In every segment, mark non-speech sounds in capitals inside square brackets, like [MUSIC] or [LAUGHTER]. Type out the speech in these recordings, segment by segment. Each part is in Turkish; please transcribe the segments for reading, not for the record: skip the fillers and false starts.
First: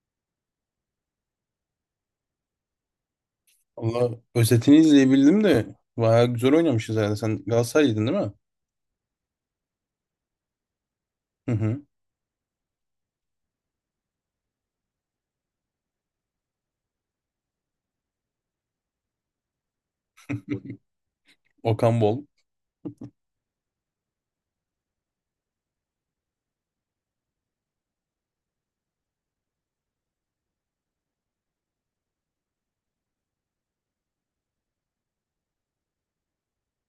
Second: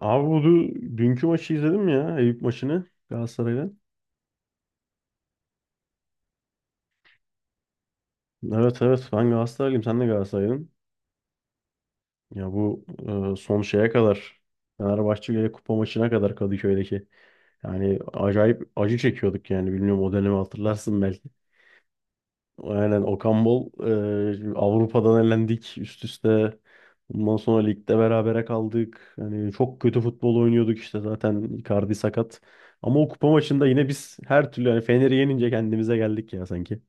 Abi bu dünkü maçı izledim ya. Eyüp maçını Galatasaray'la. Valla özetini izleyebildim de bayağı güzel oynamışız herhalde. Sen Galatasaraylıydın değil mi? Evet evet ben Galatasaraylıyım. Sen de Galatasaraylısın. Hı hı. Ya bu son şeye kadar Fenerbahçe ile kupa maçına kadar Kadıköy'deki. Yani acayip acı çekiyorduk yani. Bilmiyorum, o dönemi hatırlarsın belki. Okan Bol. Aynen, Okan Bol Avrupa'dan elendik üst üste. Bundan sonra ligde berabere kaldık. Yani çok kötü futbol oynuyorduk işte, zaten Icardi sakat. Ama o kupa maçında yine biz her türlü hani Fener'i yenince kendimize geldik ya sanki.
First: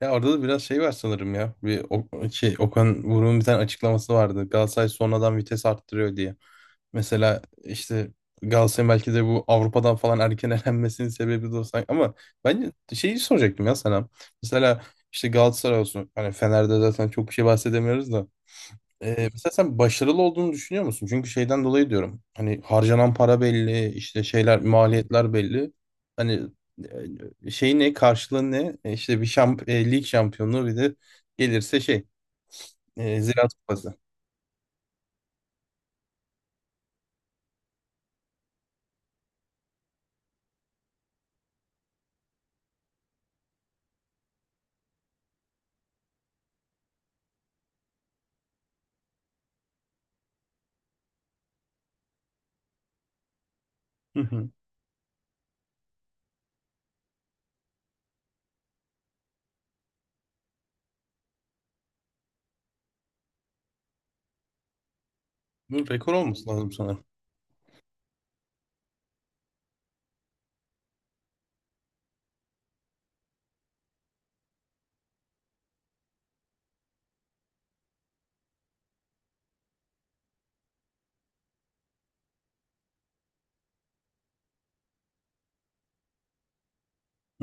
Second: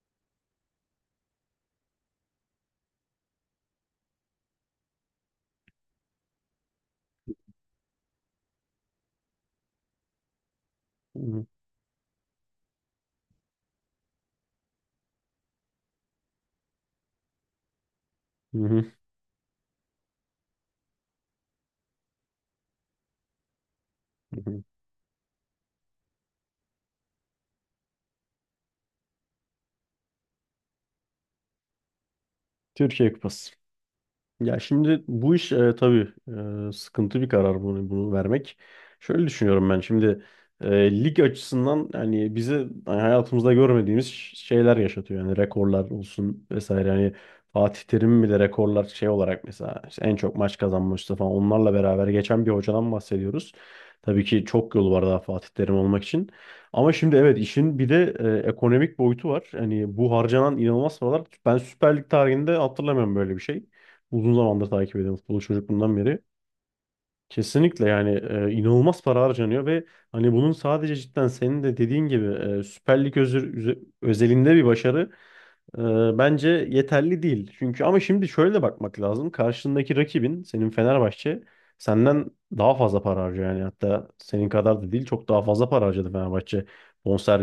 Ya orada da biraz şey var sanırım ya. Bir şey Okan Buruk'un bir tane açıklaması vardı. Galatasaray sonradan vites arttırıyor diye. Mesela işte Galatasaray belki de bu Avrupa'dan falan erken [LAUGHS] elenmesinin Hı hı, sebebi de o sanki. Ama ben şeyi soracaktım ya sana. Mesela işte Galatasaray olsun. Hani Fener'de zaten çok bir şey bahsedemiyoruz da. hı hı, Mesela sen başarılı olduğunu düşünüyor musun? Çünkü şeyden dolayı diyorum. Hani harcanan para belli, işte hı şeyler, hı. maliyetler belli. Hani şey ne, karşılığı ne? İşte bir lig şampiyonluğu, bir de gelirse şey, Türkiye Kupası. Ziraat Kupası. Ya şimdi bu iş tabii sıkıntı bir karar bunu vermek. Şöyle düşünüyorum ben şimdi, lig açısından yani bize hani hayatımızda görmediğimiz şeyler yaşatıyor. Yani rekorlar olsun vesaire. Yani Fatih Terim bile rekorlar şey olarak mesela işte en çok maç kazanmıştı falan, onlarla beraber geçen bir hocadan bahsediyoruz. Hı Tabii ki hı. çok yolu var daha Fatih Terim olmak için. Ama şimdi evet, işin bir de ekonomik boyutu var. Hani bu harcanan inanılmaz paralar. Ben Süper Lig tarihinde hatırlamıyorum böyle bir şey, uzun zamandır takip ediyorum futbolu Bu çocukluğumdan rekor beri. olması lazım sanırım. Kesinlikle yani, inanılmaz para harcanıyor ve hani bunun sadece cidden senin de dediğin gibi Süper Lig özelinde bir başarı e, bence yeterli değil. Çünkü ama şimdi şöyle de bakmak lazım. Karşındaki rakibin, senin Fenerbahçe senden daha fazla para harcıyor yani, hatta senin kadar da değil, çok daha fazla para harcadı Fenerbahçe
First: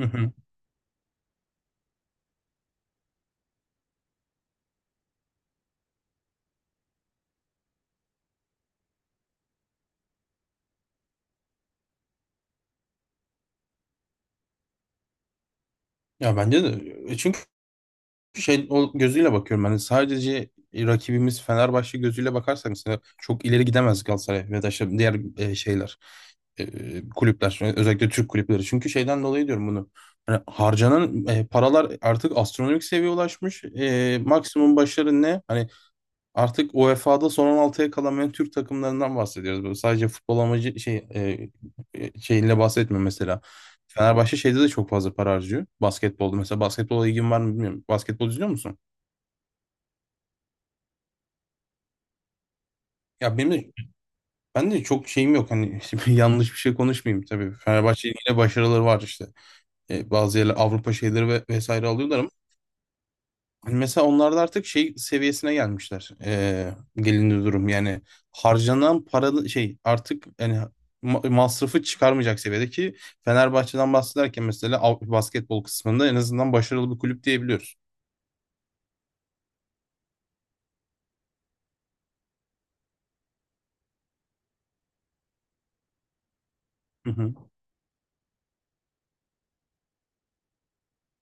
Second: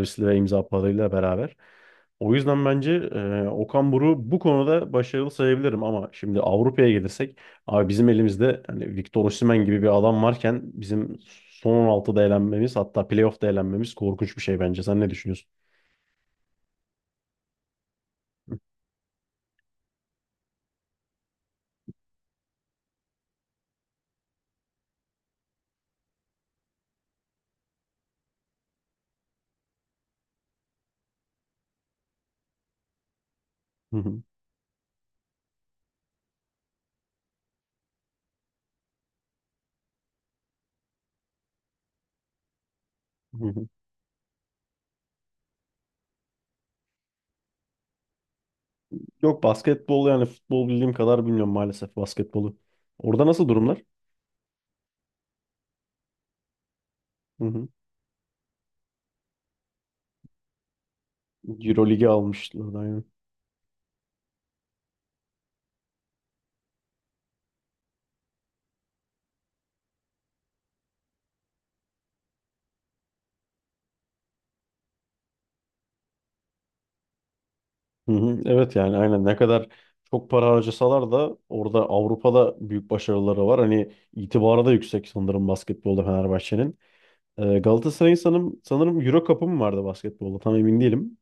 Hı hı. ve imza parayla beraber. O yüzden bence Okan Buruk'u bu konuda başarılı sayabilirim, ama şimdi Avrupa'ya gelirsek, abi bizim elimizde hani Victor Osimhen gibi bir adam varken bizim son 16'da elenmemiz, hatta playoff'ta elenmemiz korkunç bir şey bence. Sen ne düşünüyorsun? Ya bence de. Çünkü şey o gözüyle bakıyorum. Hani sadece rakibimiz Fenerbahçe gözüyle bakarsak mesela çok ileri gidemez Galatasaray ve da işte diğer şeyler, kulüpler, özellikle Türk kulüpleri. Çünkü şeyden dolayı diyorum bunu. Hani harcanan paralar artık astronomik seviyeye ulaşmış. Hı E, hı, maksimum başarı ne? Hani artık UEFA'da son on altıya kalan Türk takımlarından bahsediyoruz. Böyle sadece futbol amacı şey şeyinle bahsetmiyor mesela. hı hı, hı. Fenerbahçe şeyde de çok fazla para harcıyor. Basketbolda mesela, basketbola ilgin var mı bilmiyorum. Basketbol izliyor musun? Yok, basketbol yani futbol bildiğim kadar bilmiyorum maalesef, basketbolu. Orada Ya nasıl benim de durumlar? ben de çok şeyim yok hani [LAUGHS] şimdi yanlış bir şey konuşmayayım Hı tabii. hı. Fenerbahçe'nin yine başarıları var işte. Bazı yerler Avrupa şeyleri ve vesaire Euroleague'i alıyorlar. almışlar aynen. Hani mesela onlar da artık şey seviyesine gelmişler. Gelindi durum yani, harcanan para şey artık yani masrafı çıkarmayacak seviyede ki Fenerbahçe'den bahsederken mesela basketbol kısmında en azından başarılı bir kulüp diyebiliyoruz. Hı hı. Evet, yani aynen, ne kadar çok para harcasalar da orada Avrupa'da büyük başarıları var. Hani itibarı da yüksek sanırım basketbolda Fenerbahçe'nin. Hı hı. Galatasaray'ın sanırım, sanırım Euro Cup'ı mı vardı basketbolda, tam emin değilim.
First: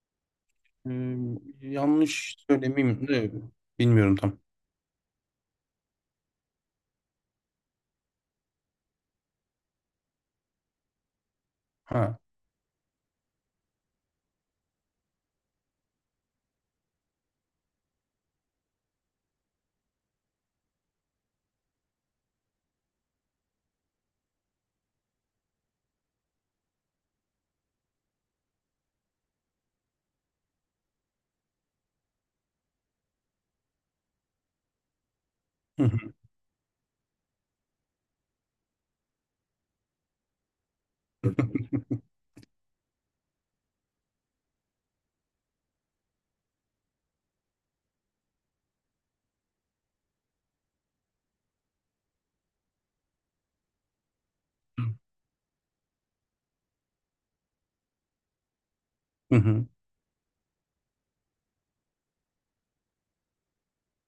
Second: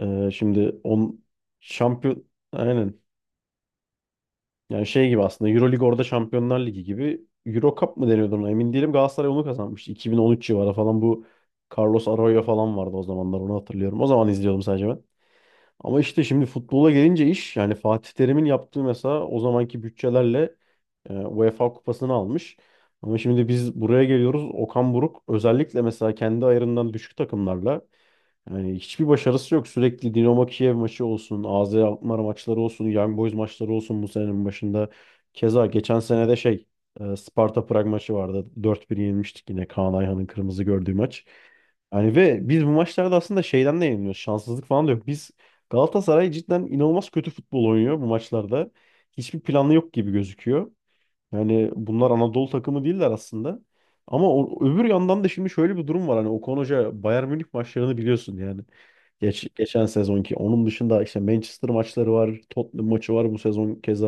Şimdi Ee, on şampiyon yanlış aynen, söylemeyeyim de bilmiyorum tam. yani şey gibi aslında Euroleague orada Şampiyonlar Ligi gibi, Euro Cup mı deniyordu ona emin değilim. Galatasaray onu kazanmıştı 2013 civarı falan, bu Carlos Ha. Arroyo falan vardı o zamanlar, onu hatırlıyorum. O zaman izliyordum sadece ben. Ama işte şimdi futbola gelince iş, yani Fatih Terim'in yaptığı mesela o zamanki bütçelerle UEFA kupasını almış. Ama şimdi biz buraya geliyoruz. Okan Buruk özellikle mesela kendi ayarından düşük takımlarla yani hiçbir başarısı yok. Sürekli Dinamo Kiev maçı olsun, AZ Alkmaar maçları olsun, Young Boys maçları olsun bu senenin başında. Keza Hı geçen hı. sene de şey, Sparta Prag maçı vardı. Dört 1 yenilmiştik yine, Kaan Ayhan'ın kırmızı gördüğü maç. [LAUGHS] Yani ve biz bu maçlarda aslında şeyden de yeniliyoruz. Şanssızlık falan da yok. Biz Galatasaray cidden inanılmaz kötü futbol oynuyor bu maçlarda. Hiçbir planı yok gibi gözüküyor. Yani bunlar Anadolu takımı değiller aslında. Ama öbür yandan da şimdi şöyle bir durum var. Hani Okan Hoca Bayern Münih maçlarını biliyorsun yani. Hı Geç, hı. geçen sezonki. Onun dışında işte Manchester maçları var. Tottenham maçı var bu sezon keza.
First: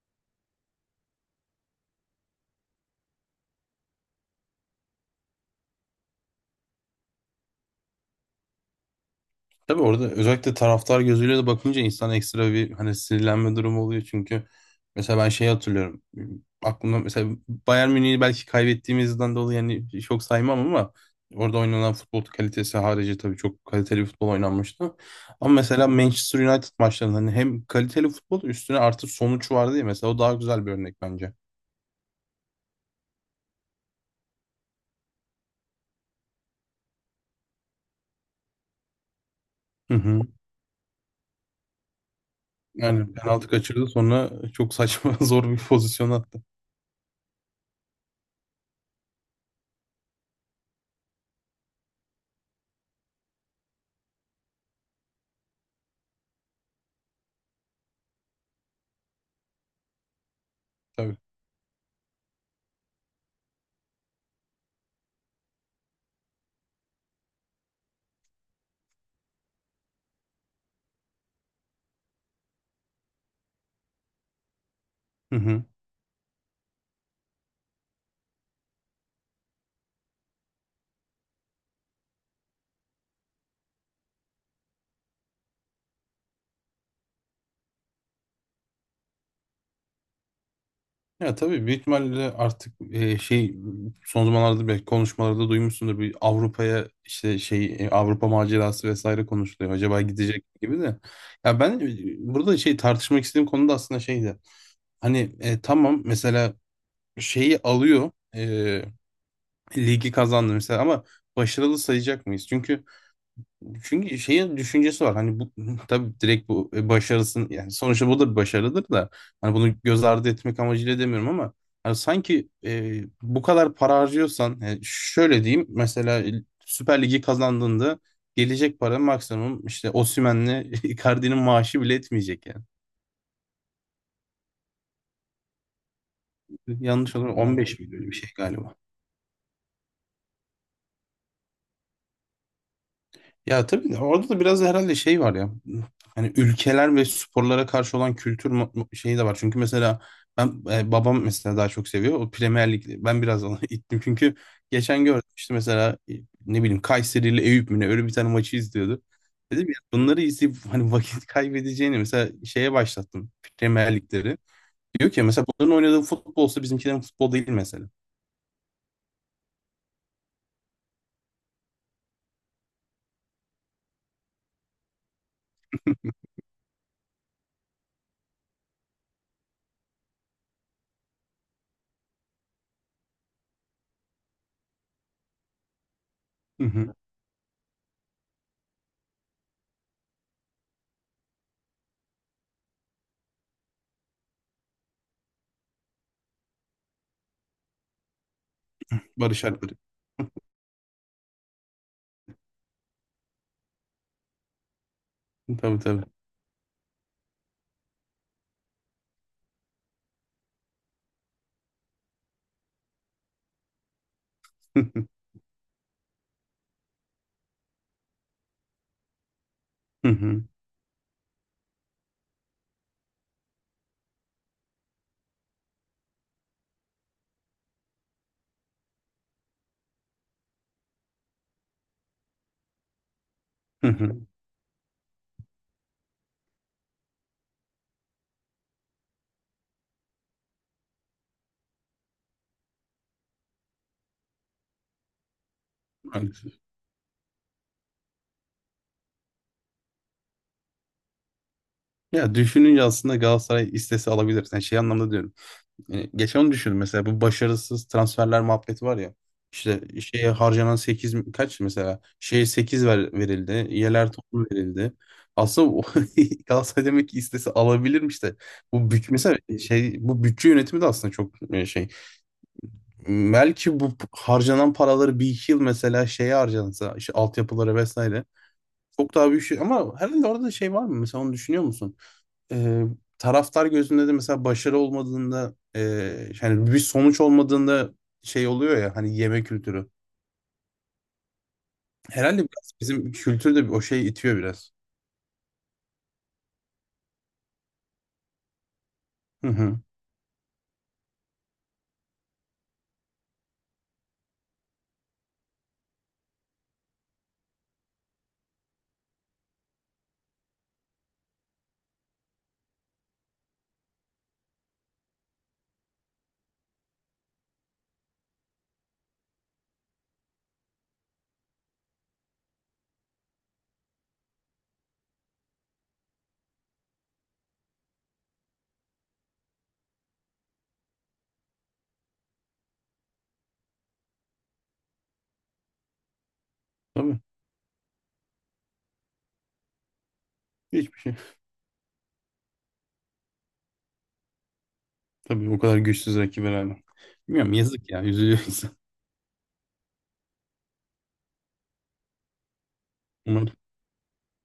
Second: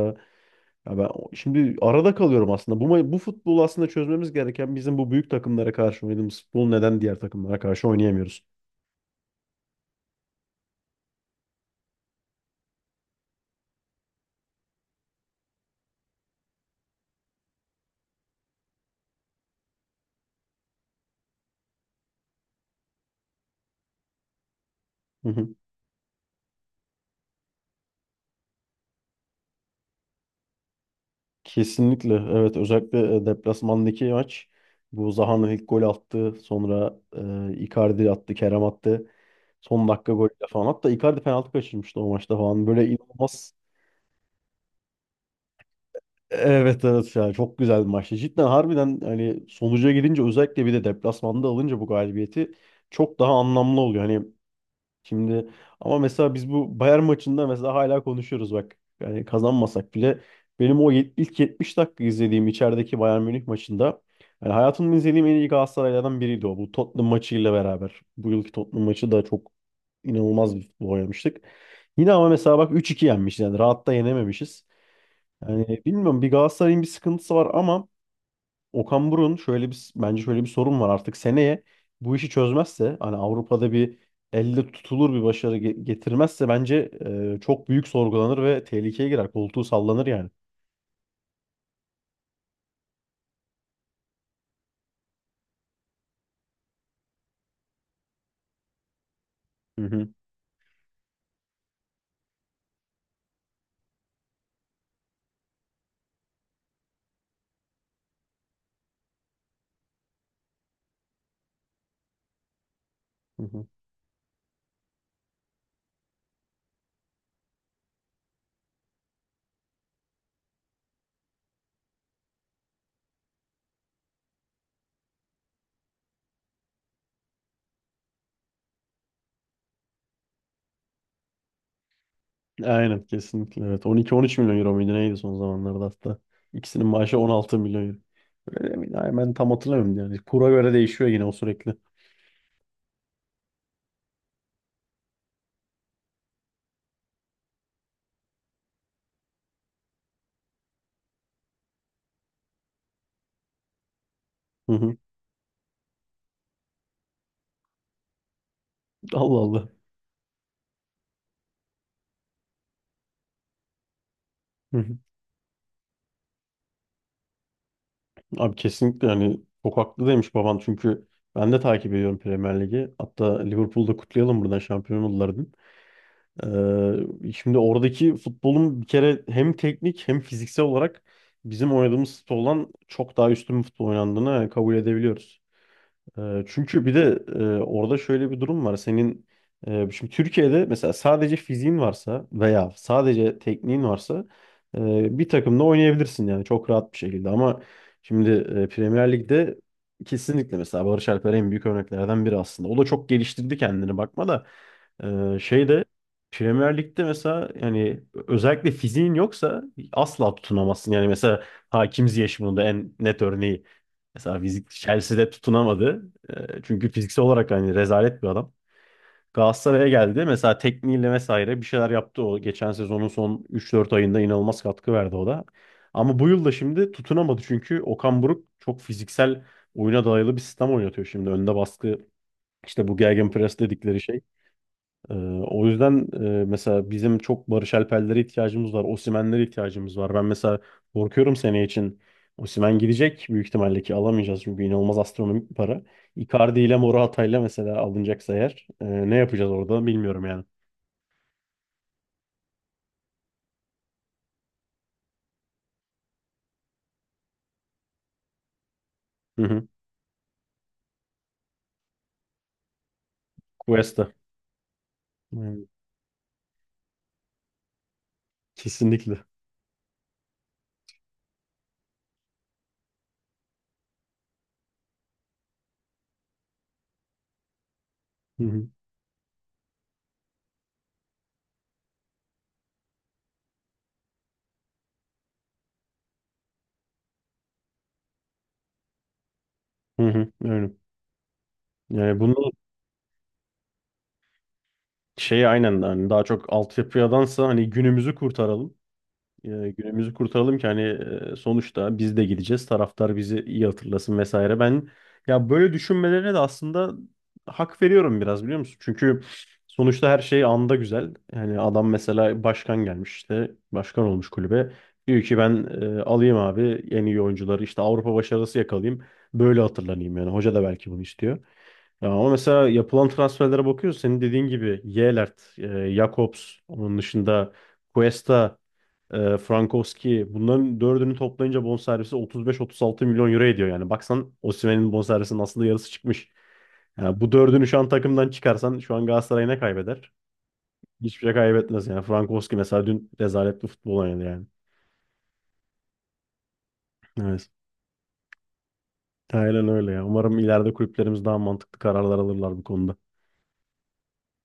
Ya ben şimdi arada kalıyorum aslında. Bu futbolu aslında çözmemiz gereken, bizim bu büyük takımlara karşı oynadığımız futbol neden diğer takımlara karşı oynayamıyoruz? Tabii orada özellikle taraftar gözüyle de bakınca insan ekstra bir hani sinirlenme durumu oluyor çünkü mesela ben şeyi hatırlıyorum aklımda. Mesela Bayern Münih'i belki kaybettiğimizden dolayı yani çok saymam ama orada oynanan futbol kalitesi harici tabii çok kaliteli bir futbol oynanmıştı. Ama [LAUGHS] mesela Manchester United maçlarında hani hem kaliteli futbol üstüne artı sonuç vardı ya, mesela o daha güzel bir örnek bence. Kesinlikle evet, özellikle deplasmandaki maç, bu Zaha'nın ilk golü attı, sonra Icardi attı, Kerem attı son Hı dakika hı. golüyle falan, hatta Icardi penaltı kaçırmıştı o maçta falan, böyle Yani penaltı inanılmaz. kaçırdı, sonra çok saçma [LAUGHS] zor bir pozisyon attı. Evet evet, ya çok güzel bir maçtı cidden harbiden, hani sonuca gidince özellikle, bir de deplasmanda alınca bu galibiyeti çok daha anlamlı oluyor hani. Şimdi ama mesela biz bu Bayern maçında mesela hala konuşuyoruz bak. Yani kazanmasak bile, benim o Tabii. ilk 70 dakika izlediğim içerideki Bayern Münih maçında yani hayatımda izlediğim en iyi Galatasaraylardan biriydi o. Bu Tottenham maçıyla beraber. Bu yılki Tottenham maçı da çok inanılmaz bir futbol oynamıştık. Yine ama mesela bak, 3-2 yenmiş yani rahat da yenememişiz. Hı hı. Yani bilmiyorum, bir Galatasaray'ın bir sıkıntısı var ama Okan Buruk'un şöyle bir, bence şöyle bir sorun var artık. Seneye bu işi çözmezse, hani Avrupa'da bir elle tutulur bir başarı getirmezse bence çok büyük sorgulanır ve tehlikeye girer. Koltuğu sallanır yani. Ya tabii, büyük ihtimalle artık şey son zamanlarda belki konuşmalarda duymuşsundur, bir Avrupa'ya işte şey Avrupa macerası vesaire konuşuluyor. Hı Acaba hı, gidecek gibi de. Ya ben burada şey tartışmak istediğim konu da aslında şeydi. Hani tamam, mesela şeyi alıyor, ligi kazandı mesela ama başarılı sayacak mıyız? Çünkü hı hı. çünkü şeyin düşüncesi var hani bu [LAUGHS] tabii direkt bu başarısın yani. Sonuçta bu da bir başarıdır da hani bunu göz ardı etmek amacıyla demiyorum ama hani sanki bu kadar para harcıyorsan şöyle diyeyim mesela, Süper Lig'i kazandığında gelecek para maksimum işte Osimhen'le [LAUGHS] Icardi'nin maaşı bile etmeyecek yani. Aynen, kesinlikle evet. 12-13 milyon euro muydu neydi son zamanlarda hatta. İkisinin Yanlış maaşı olur, 16 15 milyon euro. milyon bir şey galiba. Öyle miydi? Ay, ben tam hatırlamıyorum yani. Kura göre değişiyor yine o sürekli. Ya tabii de orada da biraz da herhalde şey var ya. Hani ülkeler ve sporlara karşı olan kültür şeyi de var. Çünkü mesela ben, babam mesela daha çok seviyor. O Premier Lig'i ben biraz ona [LAUGHS] ittim. Çünkü Hı hı. geçen gördüm işte, mesela ne bileyim, Kayseri ile Eyüp mü ne, öyle bir tane maçı izliyordu. Allah Allah. Dedim ya bunları izleyip hani vakit [LAUGHS] kaybedeceğini, mesela şeye başlattım Premier Lig'leri. Hı hı. Diyor ki mesela bunların oynadığı futbol olsa bizimkilerin futbol değil mesela. Abi kesinlikle, yani çok haklı demiş baban, çünkü ben de takip ediyorum Premier Ligi. Hatta Liverpool'da, kutlayalım buradan, şampiyon oldular dün. Şimdi oradaki futbolun bir kere hem teknik hem fiziksel olarak bizim oynadığımız futboldan çok daha üstün bir futbol oynandığını yani kabul edebiliyoruz. Hı Çünkü bir hı. de orada şöyle bir durum var. Senin şimdi Türkiye'de mesela sadece fiziğin varsa veya sadece tekniğin varsa bir takımda oynayabilirsin yani çok rahat bir şekilde. Ama şimdi Premier Barış Lig'de Alper. kesinlikle mesela Barış Alper en büyük örneklerden biri aslında. O da çok geliştirdi kendini, bakma da Tabii şeyde, tabii. Premier Lig'de mesela yani özellikle fiziğin yoksa asla tutunamazsın. Yani mesela Hakim Ziyech bunun da en net örneği. Mesela fizik [LAUGHS] Chelsea'de tutunamadı. Çünkü fiziksel olarak hani rezalet bir adam. Galatasaray'a Hı geldi. hı. Mesela tekniğiyle vesaire bir şeyler yaptı o. Geçen sezonun son üç dört ayında inanılmaz katkı verdi o da. Ama bu yıl da şimdi tutunamadı çünkü Okan Buruk çok fiziksel oyuna dayalı bir sistem oynatıyor şimdi. Önde baskı, işte bu gegenpress dedikleri şey. Hı Ee, o yüzden mesela bizim çok Barış Alper'lere ihtiyacımız var. Osimhen'lere ihtiyacımız var. Ben mesela korkuyorum seneye için. Osimhen gidecek büyük ihtimalle ki alamayacağız, çünkü inanılmaz astronomik bir para. hı. Icardi ile Morata ile mesela alınacaksa eğer, ne yapacağız orada bilmiyorum yani. Ya düşününce aslında Galatasaray istese alabilir. Yani şey anlamda diyorum. Yani geçen onu düşündüm mesela, bu başarısız transferler muhabbeti var ya. Hı hı. İşte şeye harcanan 8 mi- kaç mesela? Şeye 8 ver, verildi. Yeler Cuesta. toplu verildi. Yani Aslında [LAUGHS] Galatasaray demek ki istese alabilirmiş de. Bu kesinlikle. mesela şey, bu bütçe yönetimi de aslında çok şey. Belki bu harcanan paraları bir iki yıl mesela şeye harcansa, işte altyapılara vesaire. Hı hı. Çok daha büyük şey, ama herhalde orada şey var mı? Mesela onu düşünüyor musun? e, Taraftar gözünde de mesela başarı olmadığında, yani bir sonuç olmadığında şey oluyor ya, hani yeme kültürü. Hı hı. Öyle. Yani Herhalde bunu biraz bizim kültür de o şey itiyor biraz. şey aynen, hani daha çok altyapıdansa hani günümüzü kurtaralım. Hı e, hı. günümüzü kurtaralım ki hani Sonuçta biz de gideceğiz. Taraftar bizi iyi hatırlasın vesaire. Ben ya böyle düşünmelerine de aslında hak veriyorum biraz, biliyor musun? Çünkü sonuçta her şey anda güzel. Yani adam mesela başkan gelmiş işte, başkan olmuş kulübe. Diyor ki, ben alayım abi en iyi oyuncuları, işte Avrupa başarısı yakalayayım. Böyle hatırlanayım yani. Hoca da belki bunu istiyor. Ya ama mesela yapılan transferlere bakıyoruz. Senin dediğin gibi Yelert, Jakobs, onun dışında Cuesta, Frankowski, bunların dördünü toplayınca bonservisi 35-36 milyon euro ediyor. Yani baksan Osimhen'in bonservisinin aslında yarısı çıkmış. Tabii. Yani bu dördünü şu an takımdan çıkarsan şu an Galatasaray ne kaybeder? Hiçbir şey. Hiçbir şey kaybetmez yani. Frankowski mesela dün rezalet bir futbol oynadı yani. Tabii o kadar güçsüz rakip herhalde. Evet. Bilmiyorum, yazık ya, üzülüyor [LAUGHS] insan. Aynen öyle ya. Umarım ileride kulüplerimiz daha mantıklı kararlar alırlar bu konuda. Umarım